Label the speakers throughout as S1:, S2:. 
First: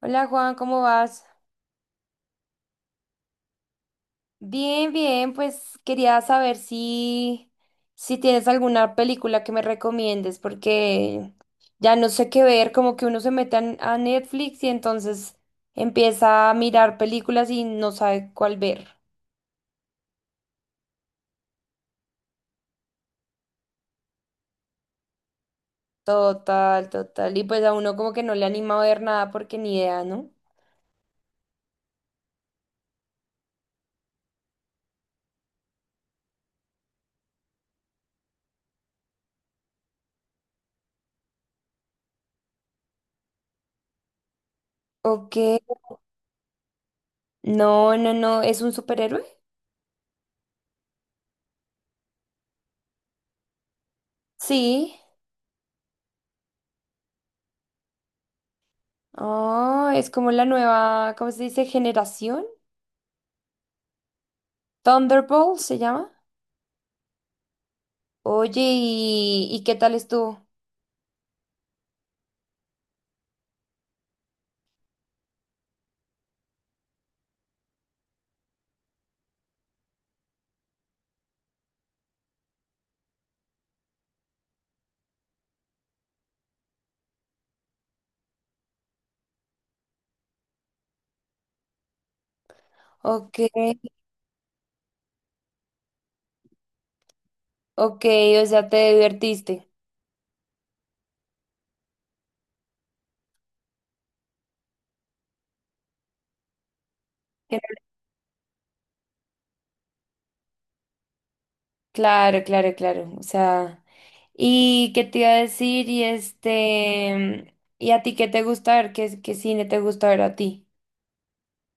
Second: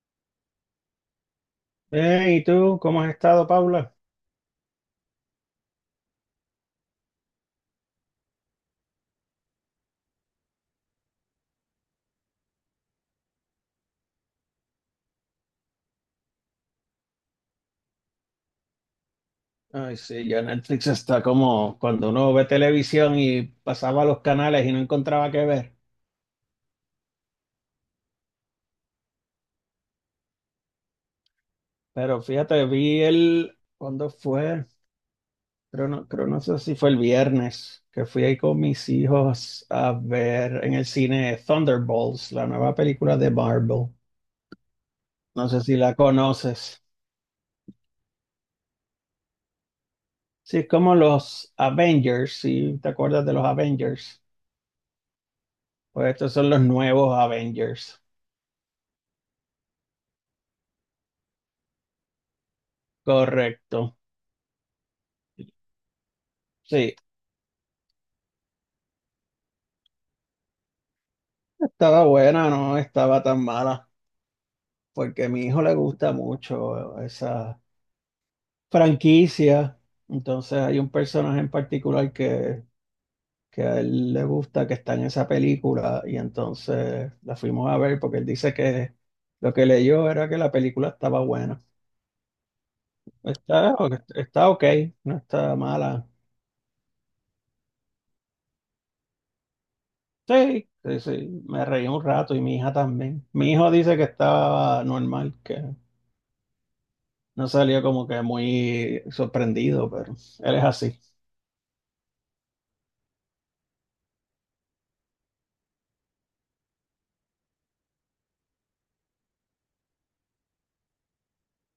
S1: Hola Juan, ¿cómo vas?
S2: ¿Y tú cómo has estado, Paula?
S1: Bien, bien, pues quería saber si tienes alguna película que me recomiendes, porque ya no sé qué ver, como que uno se mete a Netflix y entonces empieza a mirar películas y no sabe cuál ver.
S2: Ay, sí, ya Netflix está como cuando uno ve televisión y pasaba los canales y no encontraba qué ver.
S1: Total, total. Y pues a uno como que no le anima a ver nada porque ni idea, ¿no?
S2: Pero fíjate, vi el, ¿cuándo fue? Creo no sé si fue el viernes, que fui ahí con mis hijos a ver en el cine Thunderbolts, la nueva película de Marvel.
S1: Ok.
S2: No sé si la conoces.
S1: No, no, no, ¿es un superhéroe?
S2: Sí, es como los Avengers, ¿si te acuerdas de los Avengers?
S1: Sí.
S2: Pues estos son los nuevos Avengers.
S1: Oh, es como la nueva, ¿cómo se dice? Generación.
S2: Correcto.
S1: Thunderbolt se llama.
S2: Sí.
S1: Oye, ¿y qué tal estuvo?
S2: Estaba buena, no estaba tan mala, porque a mi hijo le gusta mucho esa franquicia. Entonces hay un personaje en particular que a él le gusta, que está en esa película, y entonces la fuimos a ver porque él dice que lo que leyó era que la película estaba buena.
S1: Ok,
S2: Está, está ok, no está mala.
S1: ok, o sea, te divertiste.
S2: Sí, sí, sí, me reí un rato y mi hija también. Mi hijo dice que estaba normal, que no salió como que muy sorprendido, pero él es así.
S1: Claro, claro, claro. O sea, ¿y qué te iba a decir? Y este, ¿y a ti qué te gusta ver? ¿Qué cine te gusta ver a ti?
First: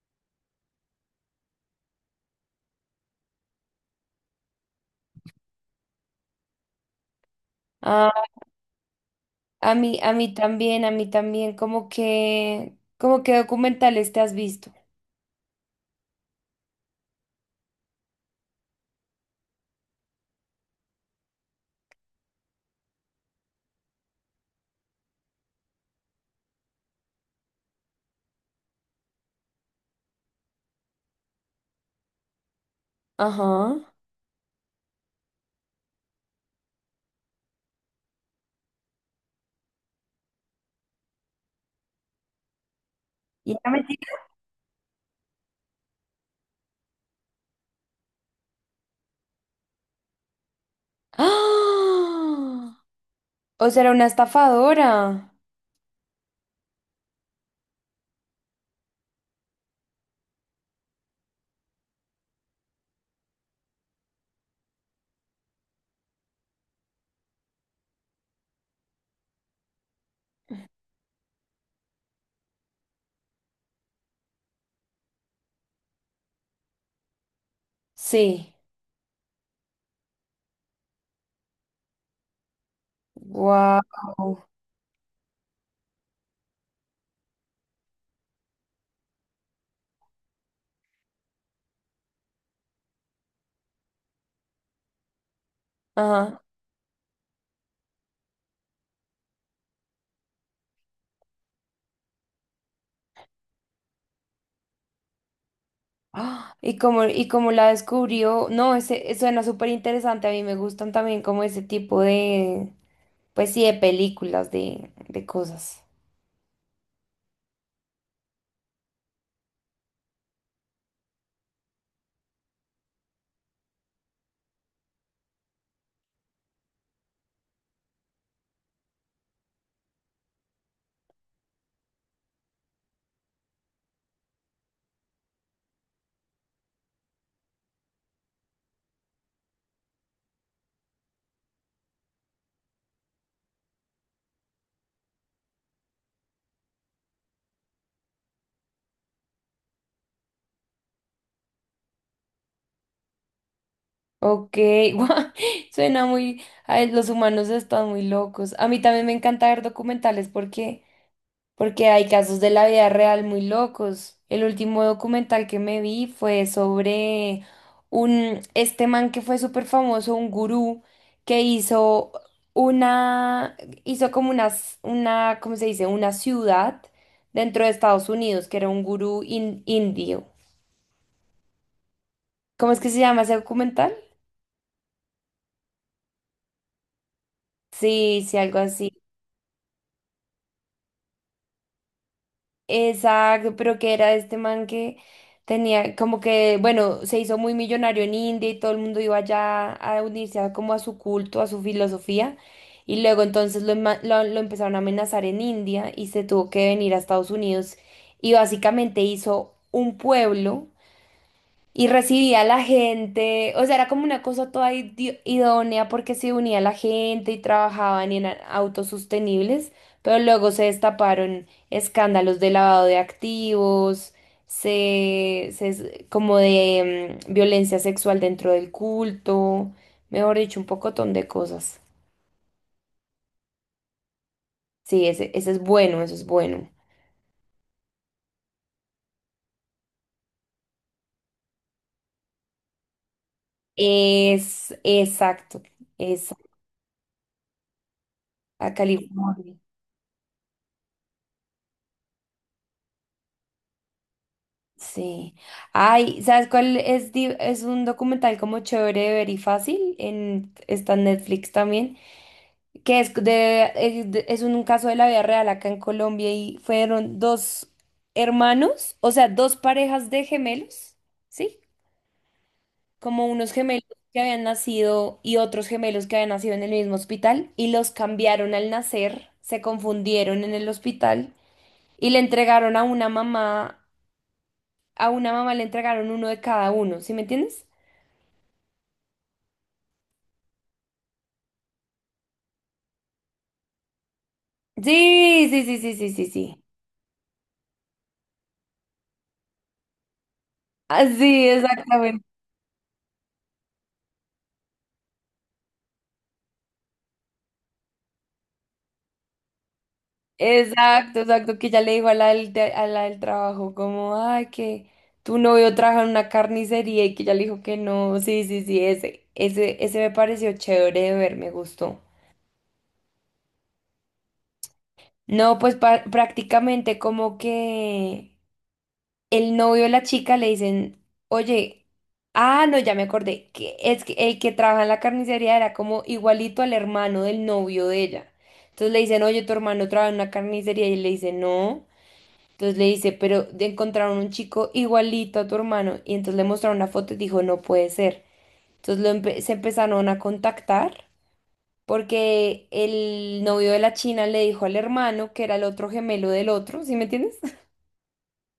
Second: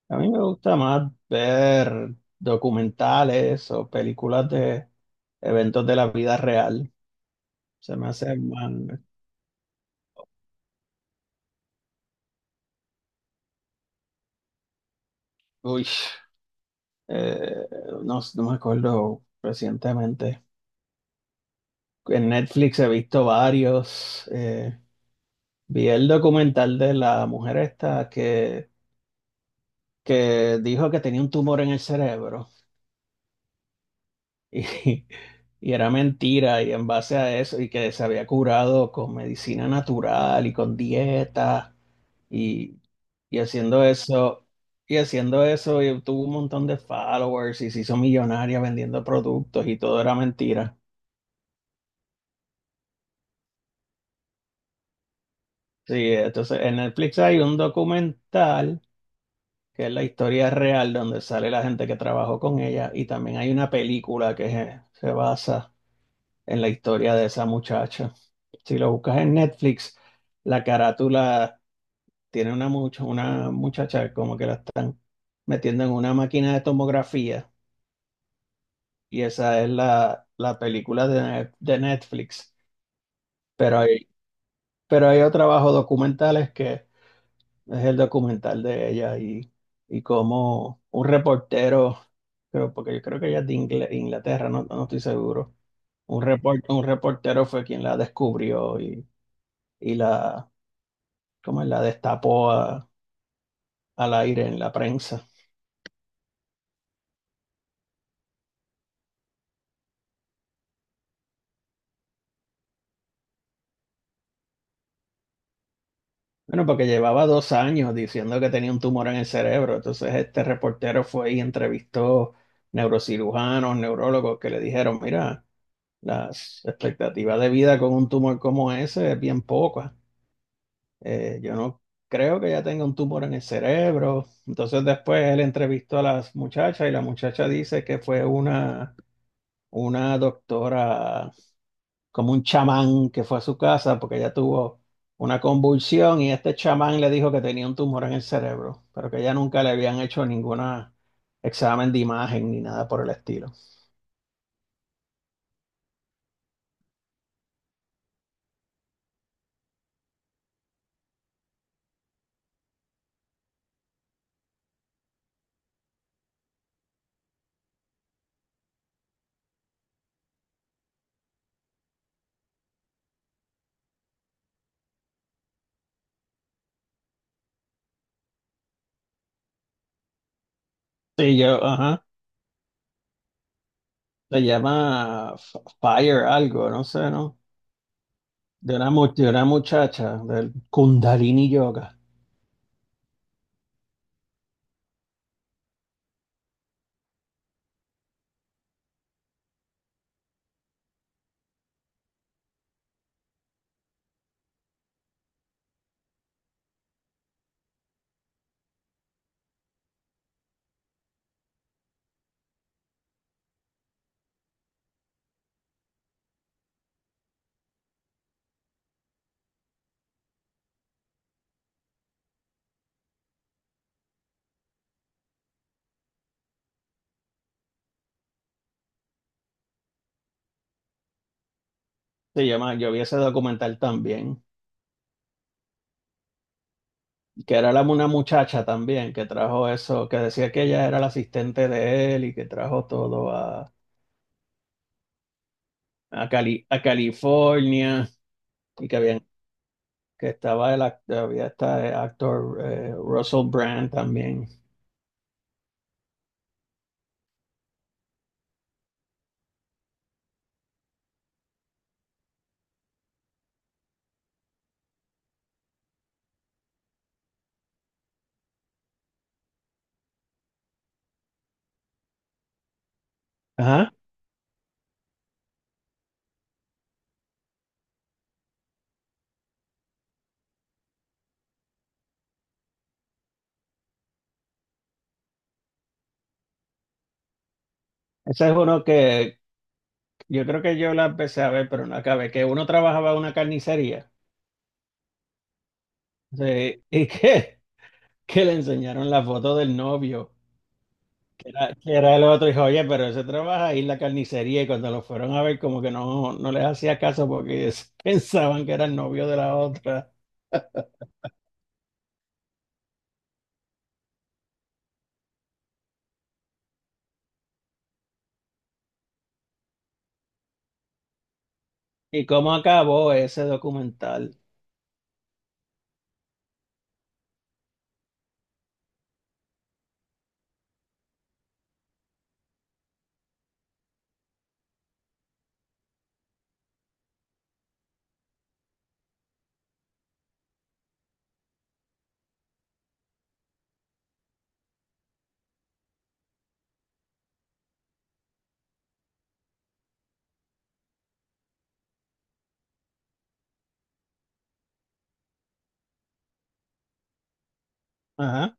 S2: A mí me gusta más ver documentales o películas de eventos de la vida real. Se me
S1: Ah,
S2: hace más...
S1: a mí también, a mí también, como que documentales te has visto.
S2: Uy, eh, no, no me acuerdo recientemente. En Netflix he visto varios. Vi el documental de la mujer esta que dijo que tenía un tumor en el cerebro.
S1: Ajá.
S2: Y, y era mentira, y en base a eso, y que se había curado con medicina natural y con dieta, y, y
S1: Y era
S2: haciendo
S1: mentira.
S2: eso, y haciendo eso, y tuvo un montón de followers y se hizo millonaria vendiendo productos y todo era mentira.
S1: ¡Ah! O sea, era una estafadora.
S2: Sí, entonces en Netflix hay un documental que es la historia real donde sale la gente que trabajó con ella, y también hay una película que se basa en la historia de esa muchacha. Si lo buscas en Netflix, la carátula tiene una muchacha como que la están metiendo en una máquina de tomografía
S1: Sí.
S2: y esa es la película de, de Netflix. Pero hay,
S1: Wow.
S2: pero hay otro trabajo documentales que es el documental de ella y como un reportero, creo, porque yo creo que ella es de Inglaterra, no, no estoy seguro. Un reportero fue quien la descubrió y la, ¿cómo es? La destapó al aire en la prensa.
S1: ¡Ah! Y como la descubrió, no, ese, suena súper interesante. A mí me gustan también como ese tipo de, pues sí, de películas, de cosas.
S2: Bueno, porque llevaba dos años diciendo que tenía un tumor en el cerebro. Entonces este reportero fue y entrevistó neurocirujanos, neurólogos que le dijeron, mira, las expectativas de vida con un tumor como ese es bien poca. Yo no creo que ya tenga un tumor en el cerebro. Entonces después él entrevistó a las muchachas y la muchacha dice que fue una doctora como un chamán que fue a su casa porque ella tuvo una convulsión y este chamán le dijo que tenía un tumor en el cerebro, pero que ella nunca le habían hecho ningún examen de imagen ni nada por el estilo.
S1: Ok, guau, suena muy, ay, los humanos están muy locos. A mí también me encanta ver documentales porque porque hay casos de la vida real muy locos. El último documental que me vi fue sobre un, este man que fue súper famoso, un gurú, que hizo una, hizo como una, una, ¿cómo se dice? Una ciudad dentro de Estados Unidos, que era un gurú indio.
S2: Sí, yo, ajá,
S1: ¿Cómo es que se llama ese documental?
S2: se llama Fire algo, no sé, ¿no?
S1: Sí, sí, algo
S2: De una,
S1: así.
S2: mu- de una muchacha del Kundalini Yoga.
S1: Exacto, pero que era este man que tenía como que, bueno, se hizo muy millonario en India y todo el mundo iba allá a unirse a, como a su culto, a su filosofía. Y luego entonces lo empezaron a amenazar en India y se tuvo que venir a Estados Unidos y básicamente hizo un pueblo y recibía a la gente, o sea, era como una cosa toda idónea porque se unía a la gente y trabajaban en autosostenibles, pero luego se destaparon escándalos de lavado de activos, se como de violencia sexual dentro del culto, mejor dicho, un pocotón de cosas.
S2: Se llama, yo vi ese documental también.
S1: Sí, ese es bueno, eso es bueno.
S2: Que era la, una muchacha también que trajo eso, que decía que ella era la asistente de él y que trajo todo
S1: Es exacto,
S2: a,
S1: es
S2: Cali, a California
S1: a
S2: y que, habían,
S1: California.
S2: que estaba el había este actor Russell Brand también.
S1: Sí. Ay, ¿sabes cuál es? Es un documental como chévere de ver y fácil. En, está en Netflix también. Que es de, es un caso de la vida real acá en Colombia y fueron dos hermanos, o sea, dos parejas de gemelos, ¿sí? Como unos gemelos
S2: Ajá.
S1: que habían nacido y otros gemelos que habían nacido en el mismo hospital y los cambiaron al nacer, se confundieron en el hospital y le entregaron a una mamá. A una mamá le entregaron uno de cada uno, ¿sí me entiendes?
S2: Ese es uno que yo creo que yo la empecé a ver, pero no acabé, que uno trabajaba en una carnicería
S1: Sí, sí, sí, sí, sí, sí, sí.
S2: sí, y que le enseñaron la foto del novio.
S1: Así,
S2: Era- que era el
S1: exactamente.
S2: otro, dijo, oye, pero ese trabaja ahí en la carnicería y cuando lo fueron a ver como que no, no les hacía caso porque ellos pensaban que era el novio de la otra.
S1: Exacto, exacto, que ya le dijo a la a la del trabajo, como, ay, que tu novio trabaja en una carnicería y que ya le dijo que no, sí, sí, sí, ese me pareció chévere de ver, me gustó.
S2: ¿Y cómo acabó ese documental?
S1: No, pues prácticamente como que el novio de la chica le dicen, oye, ah, no, ya me acordé, que es que el que trabaja en la carnicería era como igualito al hermano del novio de ella. Entonces le dicen, oye, tu hermano trabaja en una carnicería y le dice, no. Entonces le dice, pero encontraron un chico igualito a tu hermano y entonces le mostraron una foto y dijo, no puede ser. Entonces se empezaron a contactar porque el novio de la china le dijo al hermano que era el otro gemelo del otro, ¿sí me entiendes?
S2: Ajá.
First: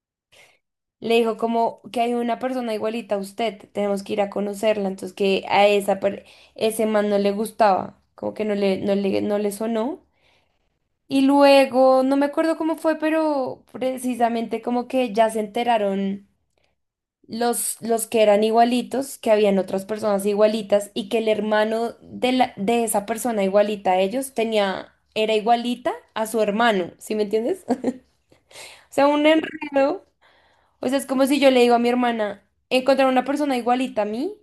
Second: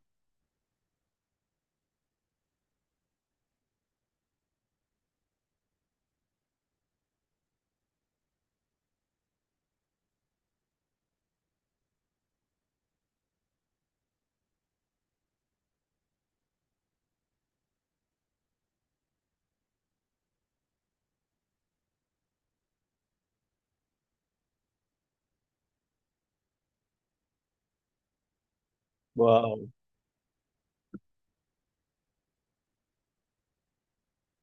S1: Le dijo como que hay una persona igualita a usted, tenemos que ir a conocerla, entonces que a ese man no le gustaba, como que no le, no le, no le sonó. Y luego, no me acuerdo cómo fue, pero precisamente como que ya se enteraron los que eran igualitos, que habían otras personas igualitas y que el hermano de de esa persona igualita a ellos tenía, era igualita a su hermano, ¿sí me entiendes? O sea, un
S2: Wow,
S1: enredo. O sea, es como si yo le digo a mi hermana, encontrar una persona igualita a mí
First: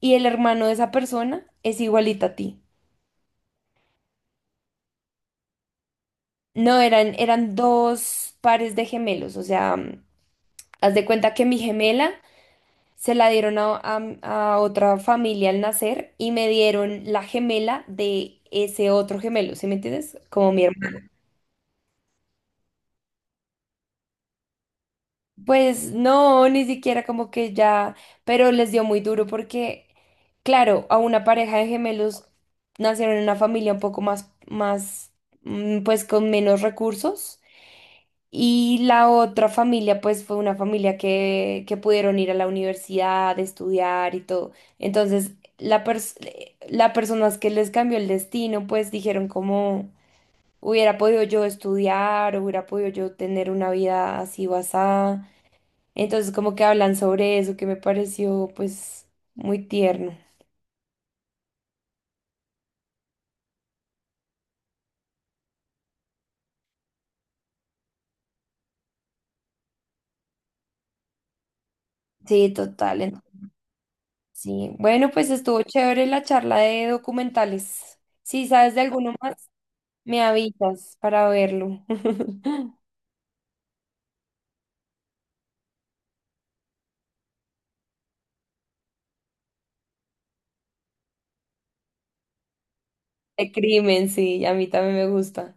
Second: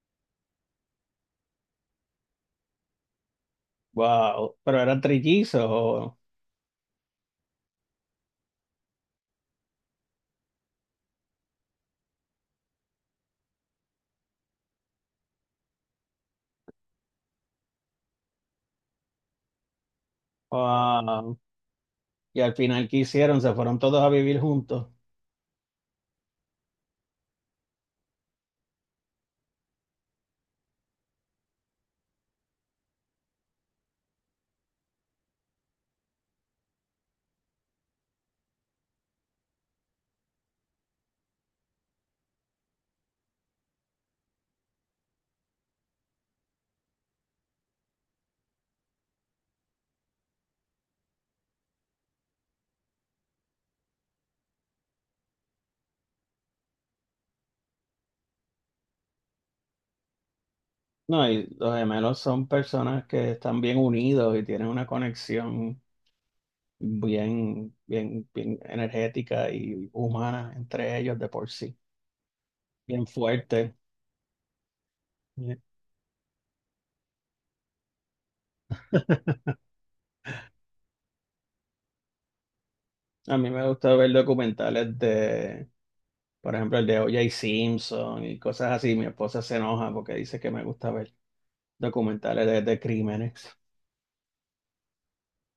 S1: y el hermano de esa persona es igualita a ti.
S2: wow. Pero eran trillizos. O-
S1: No, eran, eran dos pares de gemelos, o sea, mm, haz de cuenta que mi gemela se la dieron a, a otra familia al nacer y me dieron la gemela de ese otro gemelo, ¿sí me entiendes? Como mi hermana.
S2: Wow. Y al final, ¿qué hicieron? Se fueron todos a vivir juntos.
S1: Pues no, ni siquiera como que ya, pero les dio muy duro porque, claro, a una pareja de gemelos nacieron en una familia un poco más, más, mm, pues con menos recursos y la otra familia pues fue una familia que pudieron ir a la universidad, estudiar y todo. Entonces, las personas que les cambió el destino pues dijeron como hubiera podido yo estudiar, hubiera podido yo tener una vida así o así. Entonces como que hablan sobre eso que me pareció pues muy tierno.
S2: No, y los gemelos son personas que están bien unidos y tienen una conexión bien, bien, bien energética y humana entre ellos de por sí.
S1: Sí, total.
S2: Bien
S1: En-
S2: fuerte.
S1: Sí. Bueno, pues estuvo
S2: Bien.
S1: chévere la charla de documentales. Si sabes de alguno más, me avisas para verlo.
S2: A mí me gusta ver documentales de, por ejemplo, el de O.J. Simpson y cosas así. Mi esposa se enoja porque dice que me gusta ver documentales de
S1: De
S2: crímenes.
S1: crimen, sí, a mí también me gusta.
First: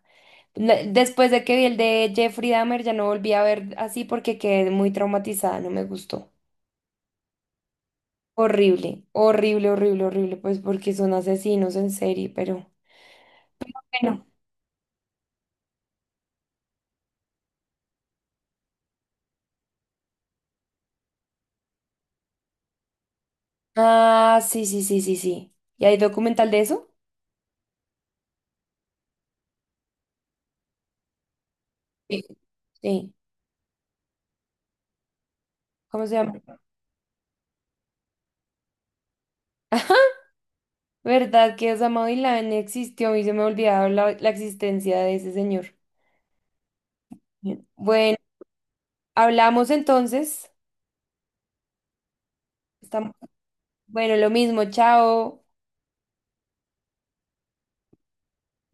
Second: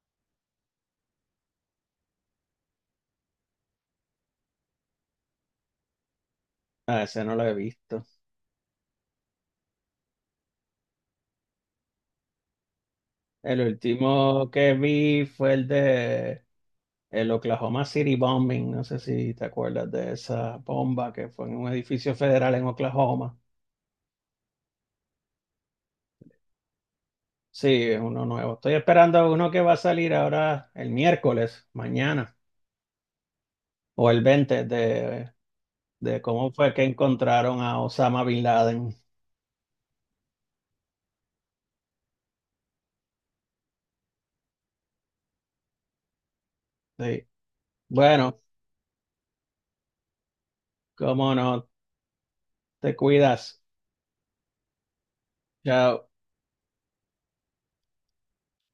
S1: La- Después de que vi el de Jeffrey Dahmer, ya no volví a ver así porque quedé muy traumatizada, no me gustó.
S2: A ese no lo he visto.
S1: Horrible, horrible, horrible, horrible, pues porque son asesinos en serie, pero
S2: El
S1: bueno.
S2: último que vi fue el de el Oklahoma City Bombing. No sé si te acuerdas de esa bomba que fue en un edificio federal en Oklahoma.
S1: Ah, sí, sí, sí, sí, sí. ¿Y hay documental de eso?
S2: Sí, es uno nuevo. Estoy esperando uno que va a salir ahora el miércoles,
S1: Sí.
S2: mañana,
S1: Sí.
S2: o el 20
S1: ¿Cómo se
S2: de
S1: llama?
S2: cómo fue que encontraron a Osama Bin Laden.
S1: ¿Verdad que Osama Bin Laden existió y se me olvidaba la, la existencia de ese señor?
S2: Sí.
S1: Bien. Bueno,
S2: Bueno,
S1: hablamos entonces.
S2: cómo no, te
S1: Estamos...
S2: cuidas.
S1: Bueno, lo mismo, chao.
S2: Chao.